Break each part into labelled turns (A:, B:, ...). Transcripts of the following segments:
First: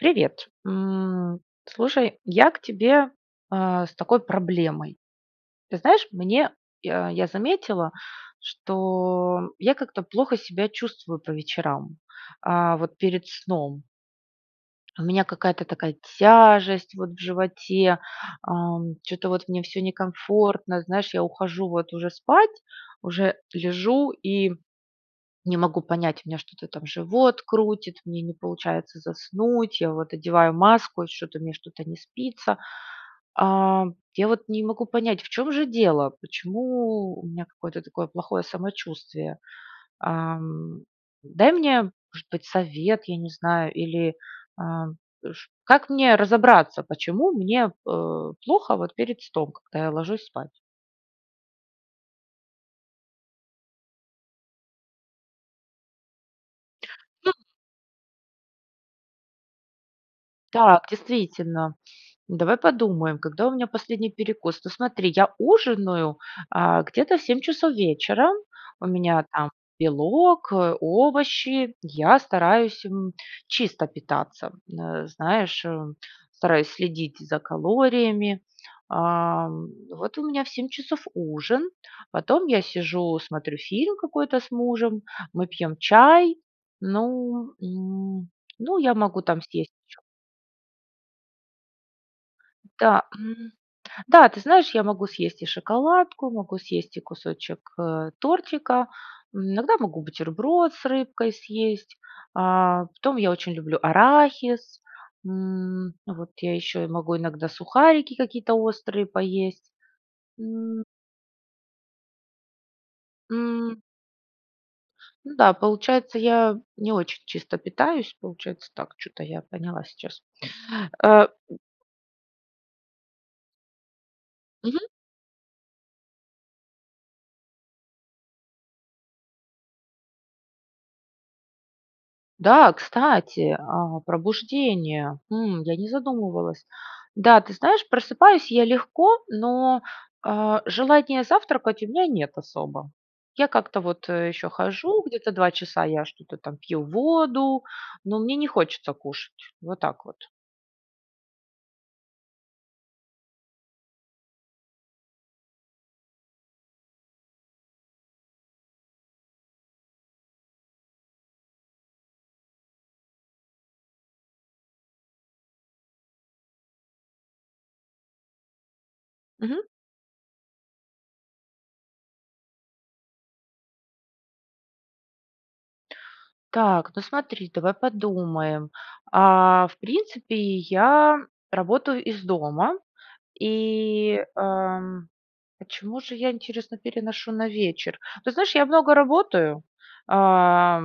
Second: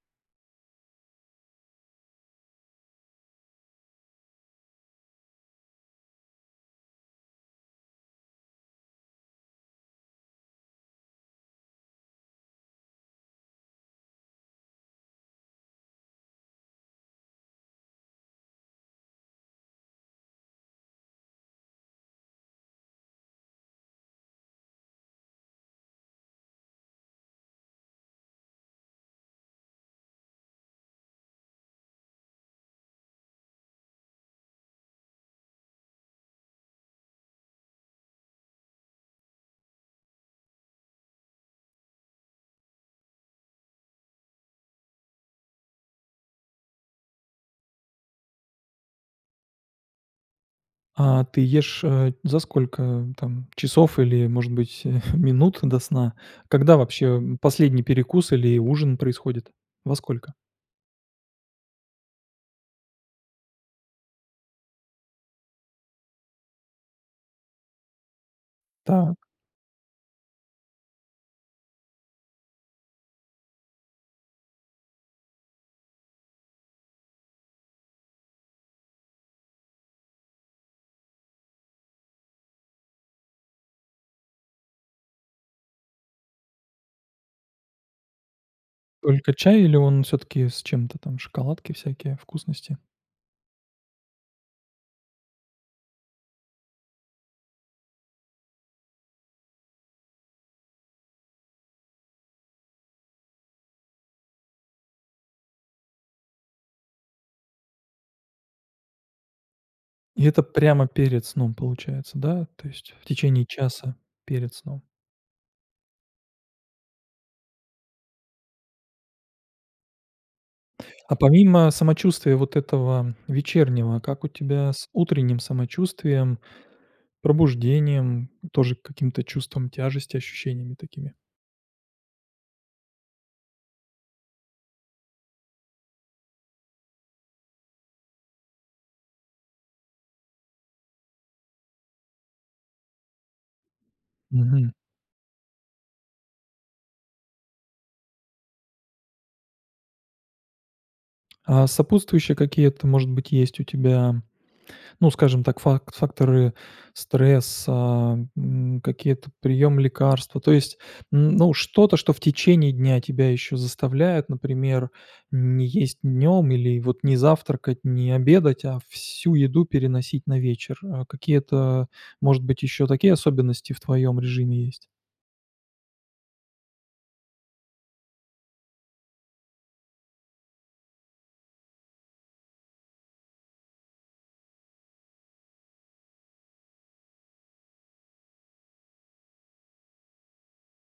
A: Привет! М, слушай, я к тебе, а, с такой проблемой: ты знаешь, мне я я заметила, что я как-то плохо себя чувствую по вечерам, а, вот перед сном. У меня какая-то такая тяжесть вот в животе, ам, чё-то вот мне всё некомфортно. Знаешь, я ухожу вот уже спать, уже лежу и не могу понять у меня что-то там живот крутит, мне не получается заснуть, я вот одеваю маску, и что-то мне что-то не спится. А, я вот не могу понять, в чём же дело? Почему у меня какое-то такое плохое самочувствие, ам. Дай мне может быть совет, я не знаю, или, а, ш как мне разобраться, почему мне, э, плохо вот перед сном, когда я ложусь спать?
B: А, ты ешь, э, за сколько там часов или может быть минут до сна? Когда вообще,
A: Ну
B: м, последний перекус или ужин происходит? Во сколько?
A: Так, действительно, давай подумаем, когда у меня последний перекус? Ну смотри, я ужинаю, а, где-то в 7:00 часов вечера, у меня
B: Так.
A: там белок, э, овощи. Я стараюсь, м, чисто питаться, н э, знаешь, э, стараюсь следить за калориями, ам. Вот у меня в 7:00 часов ужин, потом я сижу смотрю фильм какой-то с мужем, мы пьем чай, ну, м, ну я могу
B: Только
A: там
B: чай
A: съесть
B: или
A: ещё
B: он всё-таки с чем-то там, шоколадки всякие, вкусности?
A: Да, м. Да, ты знаешь, я могу съесть и шоколадку, могу съесть и кусочек, э, тортика, м, иногда могу бутерброд с рыбкой съесть, а потом я очень люблю арахис, м, вот я еще и могу иногда сухарики какие-то острые поесть.
B: И это
A: М
B: прямо перед сном получается, да? То есть, в течение
A: М.
B: часа перед сном?
A: Ну да, получается, я не очень чисто питаюсь, получается так, чё-то я поняла сейчас,
B: А
A: а
B: помимо самочувствия вот этого вечернего, как у тебя
A: Мгм.
B: с утренним самочувствием, пробуждением, тоже каким-то чувством тяжести, ощущениями такими?
A: Да, кстати, а, пробуждение. Хм. Я не задумывалась. Да, ты знаешь, просыпаюсь я легко, но, а, желания завтракать у меня нет особо. Я как-то вот, э, ещё
B: Мгм.
A: хожу, где-то 2 часа я что-то там пью воду, но мне не хочется кушать. Вот так вот.
B: А сопутствующие какие-то может быть есть у тебя, ну скажем так, фак факторы стресса, м, какие-то приём лекарства, то есть, м, ну, что-то, что в течение дня тебя еще заставляет, например, не есть днём или вот не завтракать, не обедать, а всю
A: Мгм.
B: еду переносить на вечер. А, какие-то, может быть, ещё такие особенности в твоем режиме есть?
A: Так, ну смотри, давай подумаем. А, в принципе, я работаю из дома и, ам, почему же я, интересно, переношу на вечер? Ты знаешь, я много работаю, а,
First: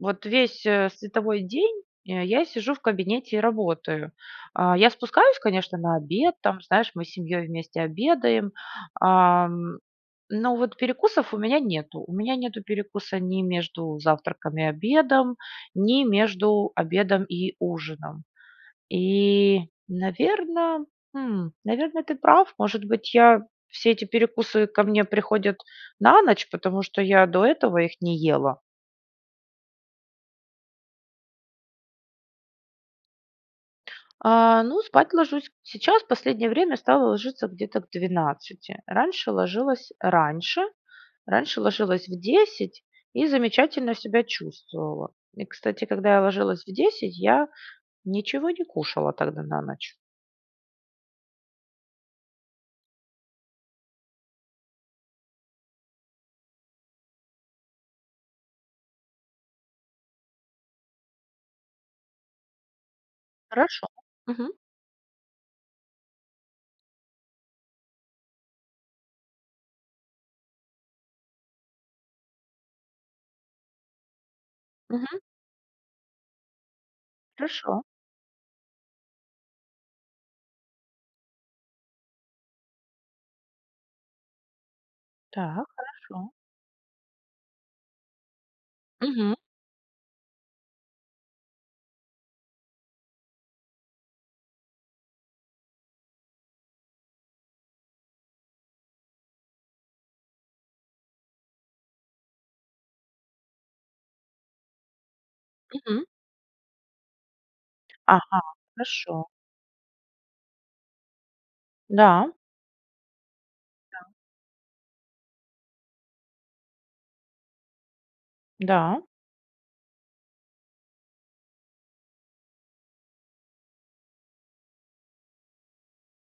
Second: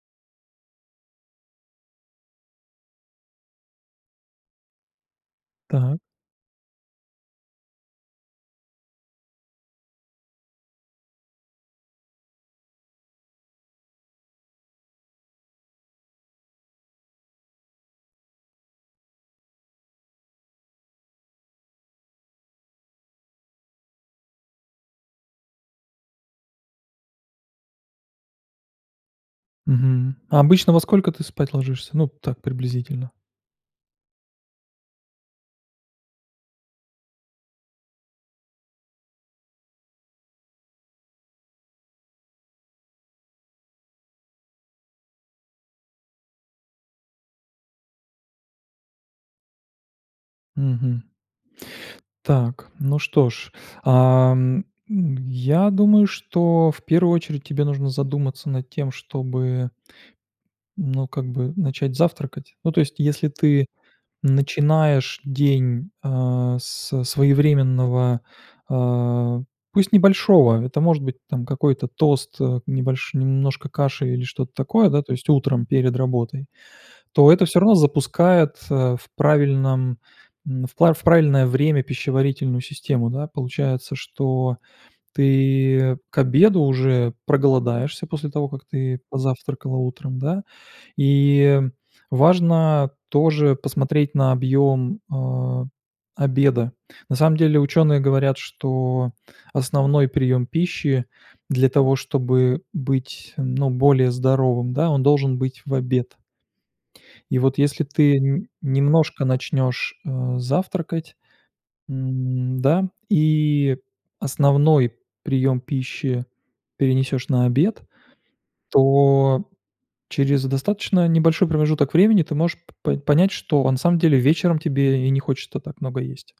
A: вот весь, э, световой день я сижу в кабинете и работаю. А, я спускаюсь, конечно, на
B: Так.
A: обед, там, знаешь, мы с семьёй вместе обедаем, ам. Но вот перекусов у меня нету. У меня нету перекуса ни между завтраком и обедом, ни между обедом и ужином. И, наверно, хм, наверно, ты прав, может быть я, все эти перекусы ко мне приходят на ночь, потому что я до этого их не ела.
B: Мгм. А обычно во сколько ты спать ложишься? Ну так приблизительно.
A: А, ну спать ложусь сейчас, последнее время стала ложиться где-то к 12:00. Раньше ложилась раньше, раньше ложилась в 10:00 и замечательно себя чувствовала. И, кстати, когда я ложилась в 10:00, я ничего не кушала тогда на ночь.
B: Мгм. Так, ну что ж. Ам, м, я думаю, что в 1 очередь тебе нужно задуматься над тем, чтобы ну, как бы начать завтракать. Ну то, есть, если ты
A: Хорошо, мгм.
B: начинаешь день а со своевременного, a, пусть небольшого, это может быть там какой-то тост, э, небольш немножко каши или что-то такое, да, то
A: Мгм.
B: есть утром перед работой. То это всё равно
A: Хорошо.
B: запускает, э, в правильном, м, в пра в правильное время пищеварительную систему, да? Получается, что
A: Так,
B: ты к
A: хорошо.
B: обеду уже проголодаешься после того, как ты
A: Мгм.
B: позавтракала утром, да? И важно тоже посмотреть на объём, а, обеда. На самом деле, ученые говорят, что основной прием пищи для того, чтобы быть ну более здоровым, да, он должен быть в
A: Мгм.
B: обед. И вот если ты
A: Ага.
B: н немножко
A: Хорошо.
B: начнёшь, а, завтракать,
A: Да.
B: м, да? И
A: Да.
B: основной приём пищи перенесешь на обед,
A: Да.
B: то через достаточно небольшой промежуток времени ты можешь п по понять, что на самом деле вечером тебе и не хочется так много есть.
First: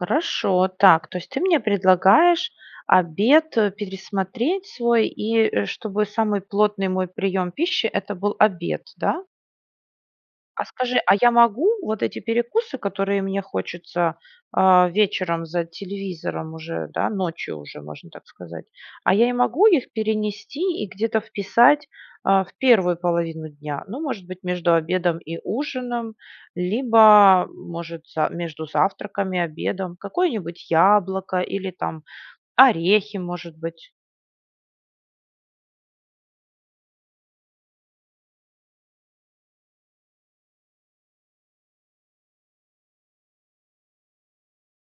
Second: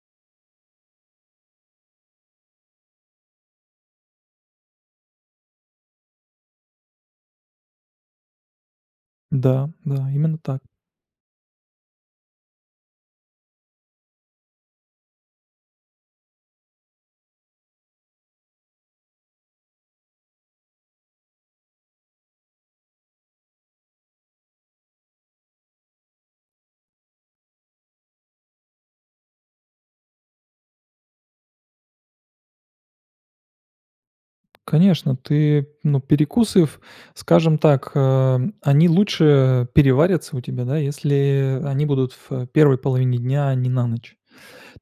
A: Хорошо. Так. То есть ты мне предлагаешь обед, э, пересмотреть свой, и, э, чтобы самый плотный мой прием пищи это был обед, да?
B: Да, да, именно так.
A: А скажи, а я могу вот эти перекусы, которые мне хочется, а, вечером за телевизором уже, да, ночью уже, можно так сказать. А я и могу их перенести и где-то вписать, а, в первую половину дня? Ну, может быть, между обедом и ужином, либо, может за между завтраком и обедом. Какое-нибудь яблоко или, там, орехи может быть.
B: Конечно, ты, ну, перекусы ф скажем так, а, они лучше переварятся у тебя, да, если, э, они будут в первой половине дня, а не на ночь.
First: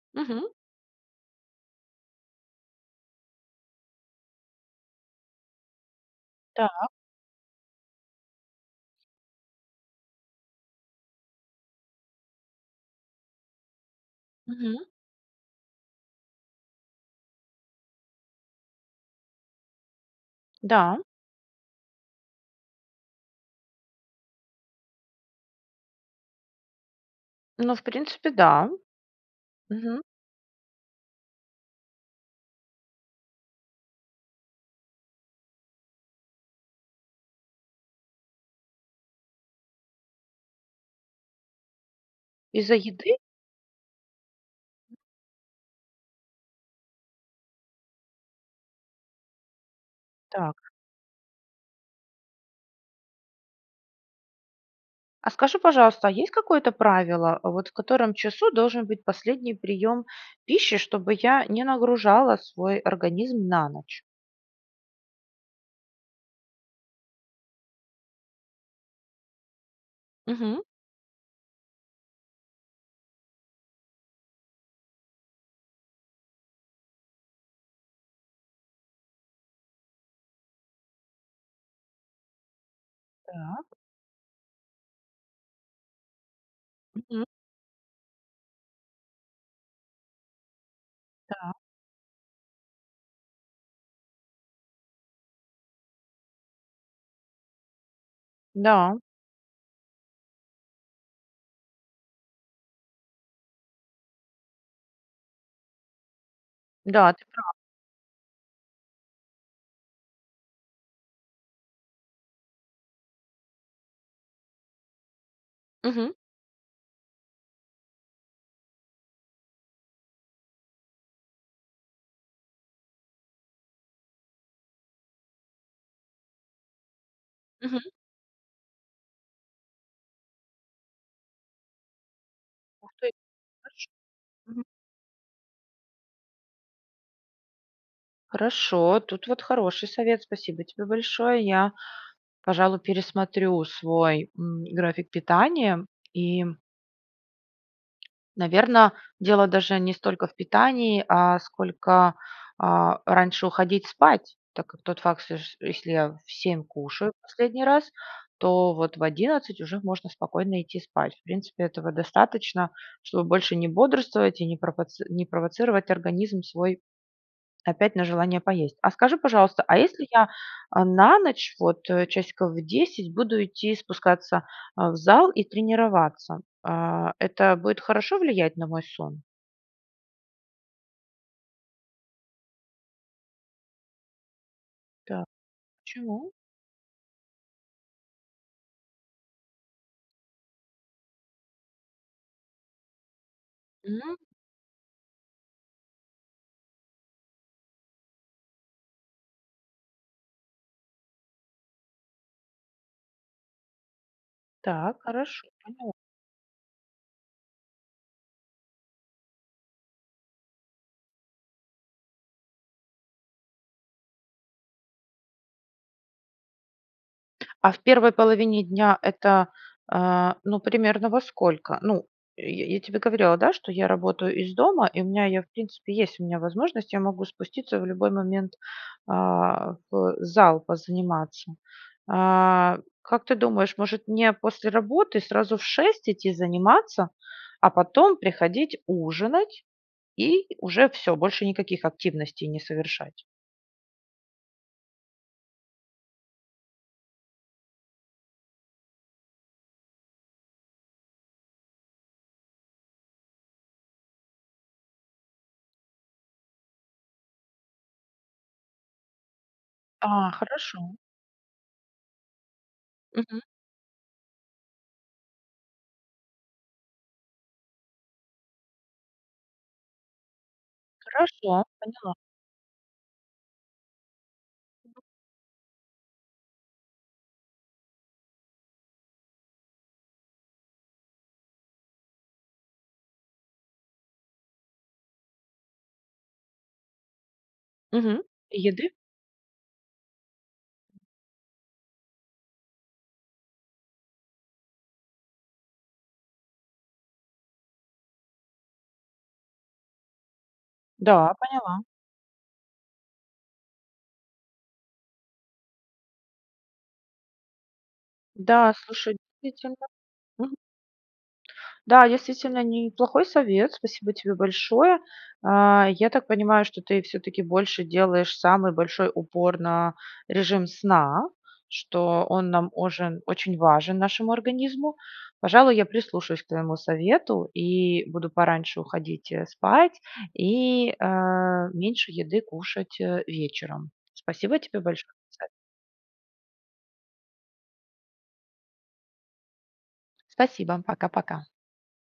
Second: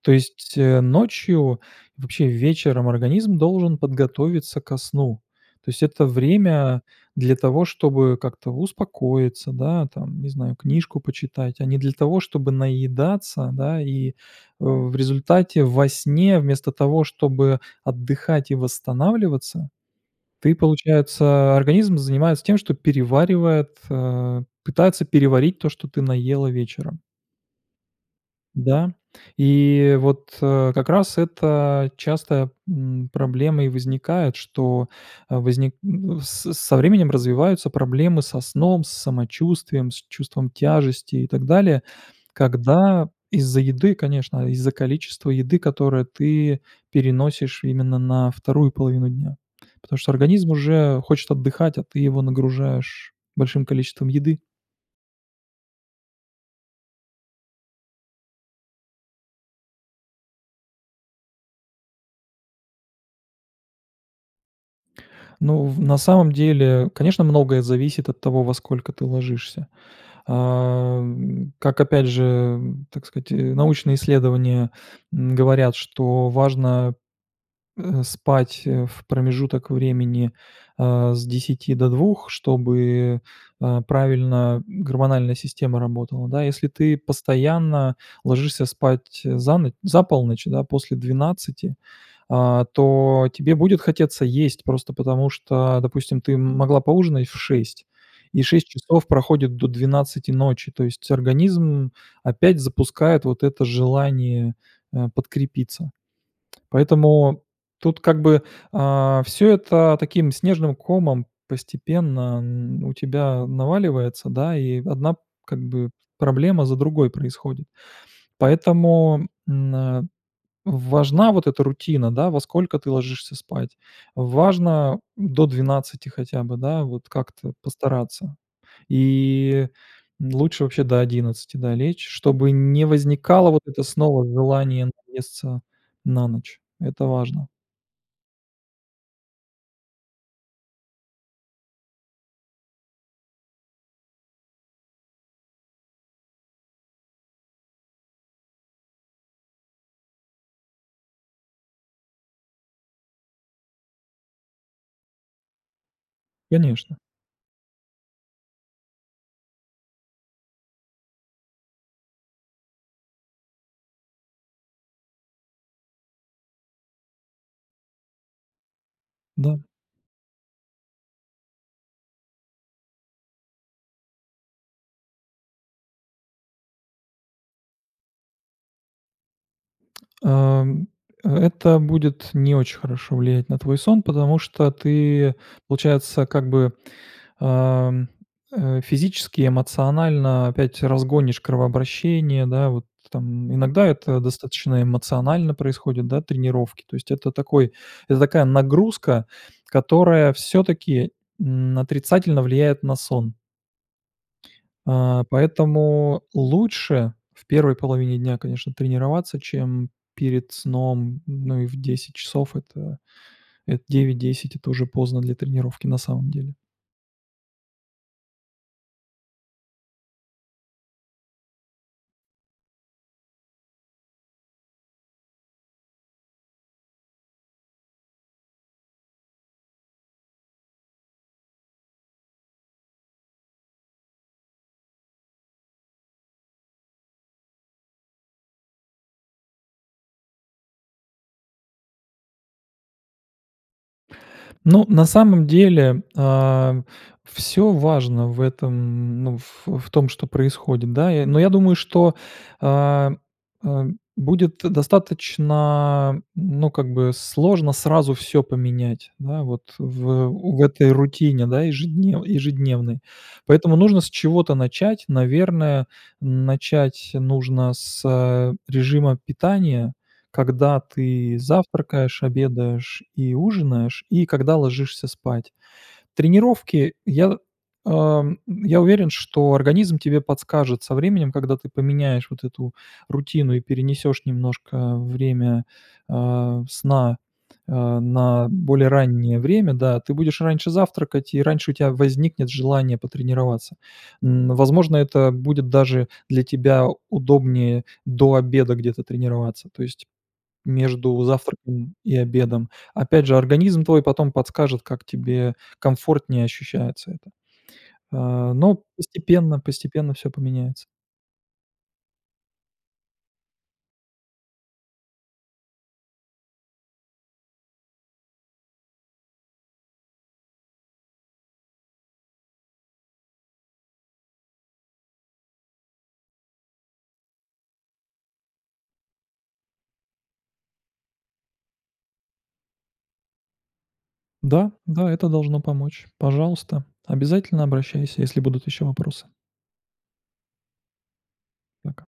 B: То
A: Мгм.
B: есть, э, ночью, вообще вечером организм должен подготовиться ко сну. То есть это время
A: Та.
B: для того, чтобы как-то успокоиться, да там, не знаю, книжку почитать, а не для того, чтобы наедаться, да, и. Э,
A: Мгм.
B: в результате во сне, вместо того, чтобы отдыхать и восстанавливаться, ты,
A: Да.
B: получается организм занимается тем, что переваривает, а, пытается переварить то, что ты наела вечером.
A: Ну в принципе, да.
B: Да. И
A: Мгм.
B: вот, э, как раз, это частая, м, проблема и возникает, что, э, возник с с со временем развиваются проблемы со сном, с самочувствием, с чувством тяжести и так далее.
A: Из-за
B: Когда
A: еды?
B: из-за еды, конечно, из-за количества еды, которое ты переносишь именно на вторую половину дня. Потому что организм
A: Так.
B: уже хочет отдыхать, а ты его нагружаешь большим количеством еды.
A: А скажи, пожалуйста, а есть какое-то правило? А вот в котором часу должен быть последний прием пищи, чтобы я не нагружала свой организм на ночь?
B: Ну, в на самом деле, конечно, многое зависит от того, во сколько ты ложишься.
A: Мгм.
B: Ам, как, опять же, так сказать, э, научные исследования, м, говорят, что важно, э, спать, э, в промежуток времени, а, с 10 до 2, чтобы,
A: Так.
B: э, правильно, м, гормональная система работала. Да, если ты
A: [unintelligible]
B: постоянно ложишься спать, э, за но за полночь, да, после
A: Та.
B: 12. А, то тебе будет хотеться есть, просто потому, что, допустим, ты м могла поужинать в 6:00 и 6
A: Да.
B: часов проходит до 12:00 ночи. То есть организм опять запускает вот это желание, э, подкрепиться.
A: Да, ты
B: Поэтому
A: прав.
B: тут как бы, а, всё это таким снежным комом постепенно н у тебя наваливается, да, и одна, как бы,
A: Мгм.
B: проблема за другой происходит. Поэтому, м, а, важна вот эта рутина, да: во сколько ты ложишься спать. Важно, м, до 12 хотя бы, да, вот как-то
A: Мгм.
B: постараться. И, м, лучше вообще до 11 да, лечь, чтобы не
A: Ух ты!
B: возникало вот это
A: Хорошо.
B: снова
A: Мгм.
B: желание наесться на ночь. Это важно.
A: Хорошо, тут вот хороший совет, спасибо тебе большое. Я, пожалуй, пересмотрю свой, м, график питания, и. Наверно, дело даже не столько в питании, а сколько, а, раньше уходить спать. Так как тот факт, [unintelligible] если я в 7
B: Конечно.
A: кушаю последний раз, то вот в 11 уже можно спокойно идти спать. В принципе, этого достаточно, чтобы больше не бодрствовать и не пропоци не провоцировать организм свой опять на желание поесть. А скажи,
B: Да.
A: пожалуйста, а если я, а, на ночь, вот, э, часиков в 10, буду идти и спускаться, а, в зал и тренироваться? А, это будет хорошо влиять на мой сон?
B: Ам, э это будет не очень хорошо влиять на твой сон, потому что
A: Та.
B: ты, получается
A: Чему?
B: как бы, ам, э, физически, эмоционально опять разгонишь кровообращение, да, вот там. Иногда
A: Мгм.
B: это достаточно эмоционально происходит, да, тренировки. То есть это такой это такая нагрузка, которая всё-таки н отрицательно влияет на сон.
A: Так,
B: А.
A: хорошо, поняла.
B: Поэтому лучше в первой половине дня, конечно, тренироваться, чем перед сном. Ну и в 10 часов, это эт 9-10- это уже поздно для тренировки, на самом деле.
A: А в первой половине дня это, а, ну примерно, во сколько? Ну, я я тебе говорила, да, что я работаю из дома и у меня, я, в принципе, есть у меня возможность, я могу спуститься в любой момент, а, в зал позаниматься. А как ты думаешь, может мне после работы сразу в 6 идти заниматься? А потом приходить ужинать и уже всё, больше никаких активностей не совершать?
B: Ну, на самом деле, а, всё важно в этом, ну, ф в том, что происходит, да? Я, но я думаю, что, а, а, будет достаточно н ну, как бы сложно сразу всё поменять, да, вот, в, э,
A: А.
B: у в этой
A: Хорошо.
B: рутине, да, ежеднев ежедневной.
A: Мгм.
B: Поэтому нужно с чего-то начать. Наверное, начать нужно с, а, режима питания. Когда ты
A: Хорошо, поняла.
B: завтракаешь, обедаешь и ужинаешь, и когда ложишься спать. Тренировки, я, ам, я уверен, что организм тебе подскажет со временем, когда ты поменяешь вот эту рутину и перенесешь немножко время, а, сна, а,
A: Мгм.
B: на
A: И
B: более
A: еды?
B: раннее время. Да, ты будешь раньше завтракать и раньше у тебя возникнет желание потренироваться. Н, возможно, это будет, даже, для тебя удобнее до обеда где-то тренироваться, то есть между
A: Да, поняла.
B: завтраком и обедом. Опять же, организм твой потом подскажет, как тебе комфортнее ощущается это. А,
A: Да,
B: ну
A: слушай,
B: постепенно,
A: действительно,
B: постепенно всё
A: мгм.
B: поменяется.
A: Да, действительно неплохой совет, спасибо тебе большое. А, я так понимаю, что ты всё-таки, больше делаешь самый большой упор на режим сна. Что он нам ожен очень важен нашему организму. Пожалуй, я прислушаюсь к твоему совету и буду пораньше уходить, э, спать и, а, меньше еды кушать, э, вечером. Спасибо
B: Да,
A: тебе большо
B: да, это
A: [unintelligible]
B: должно помочь. Пожалуйста, обязательно обращайся, если будут еще вопросы.
A: Спасибо! Пока-пока!
B: Пока.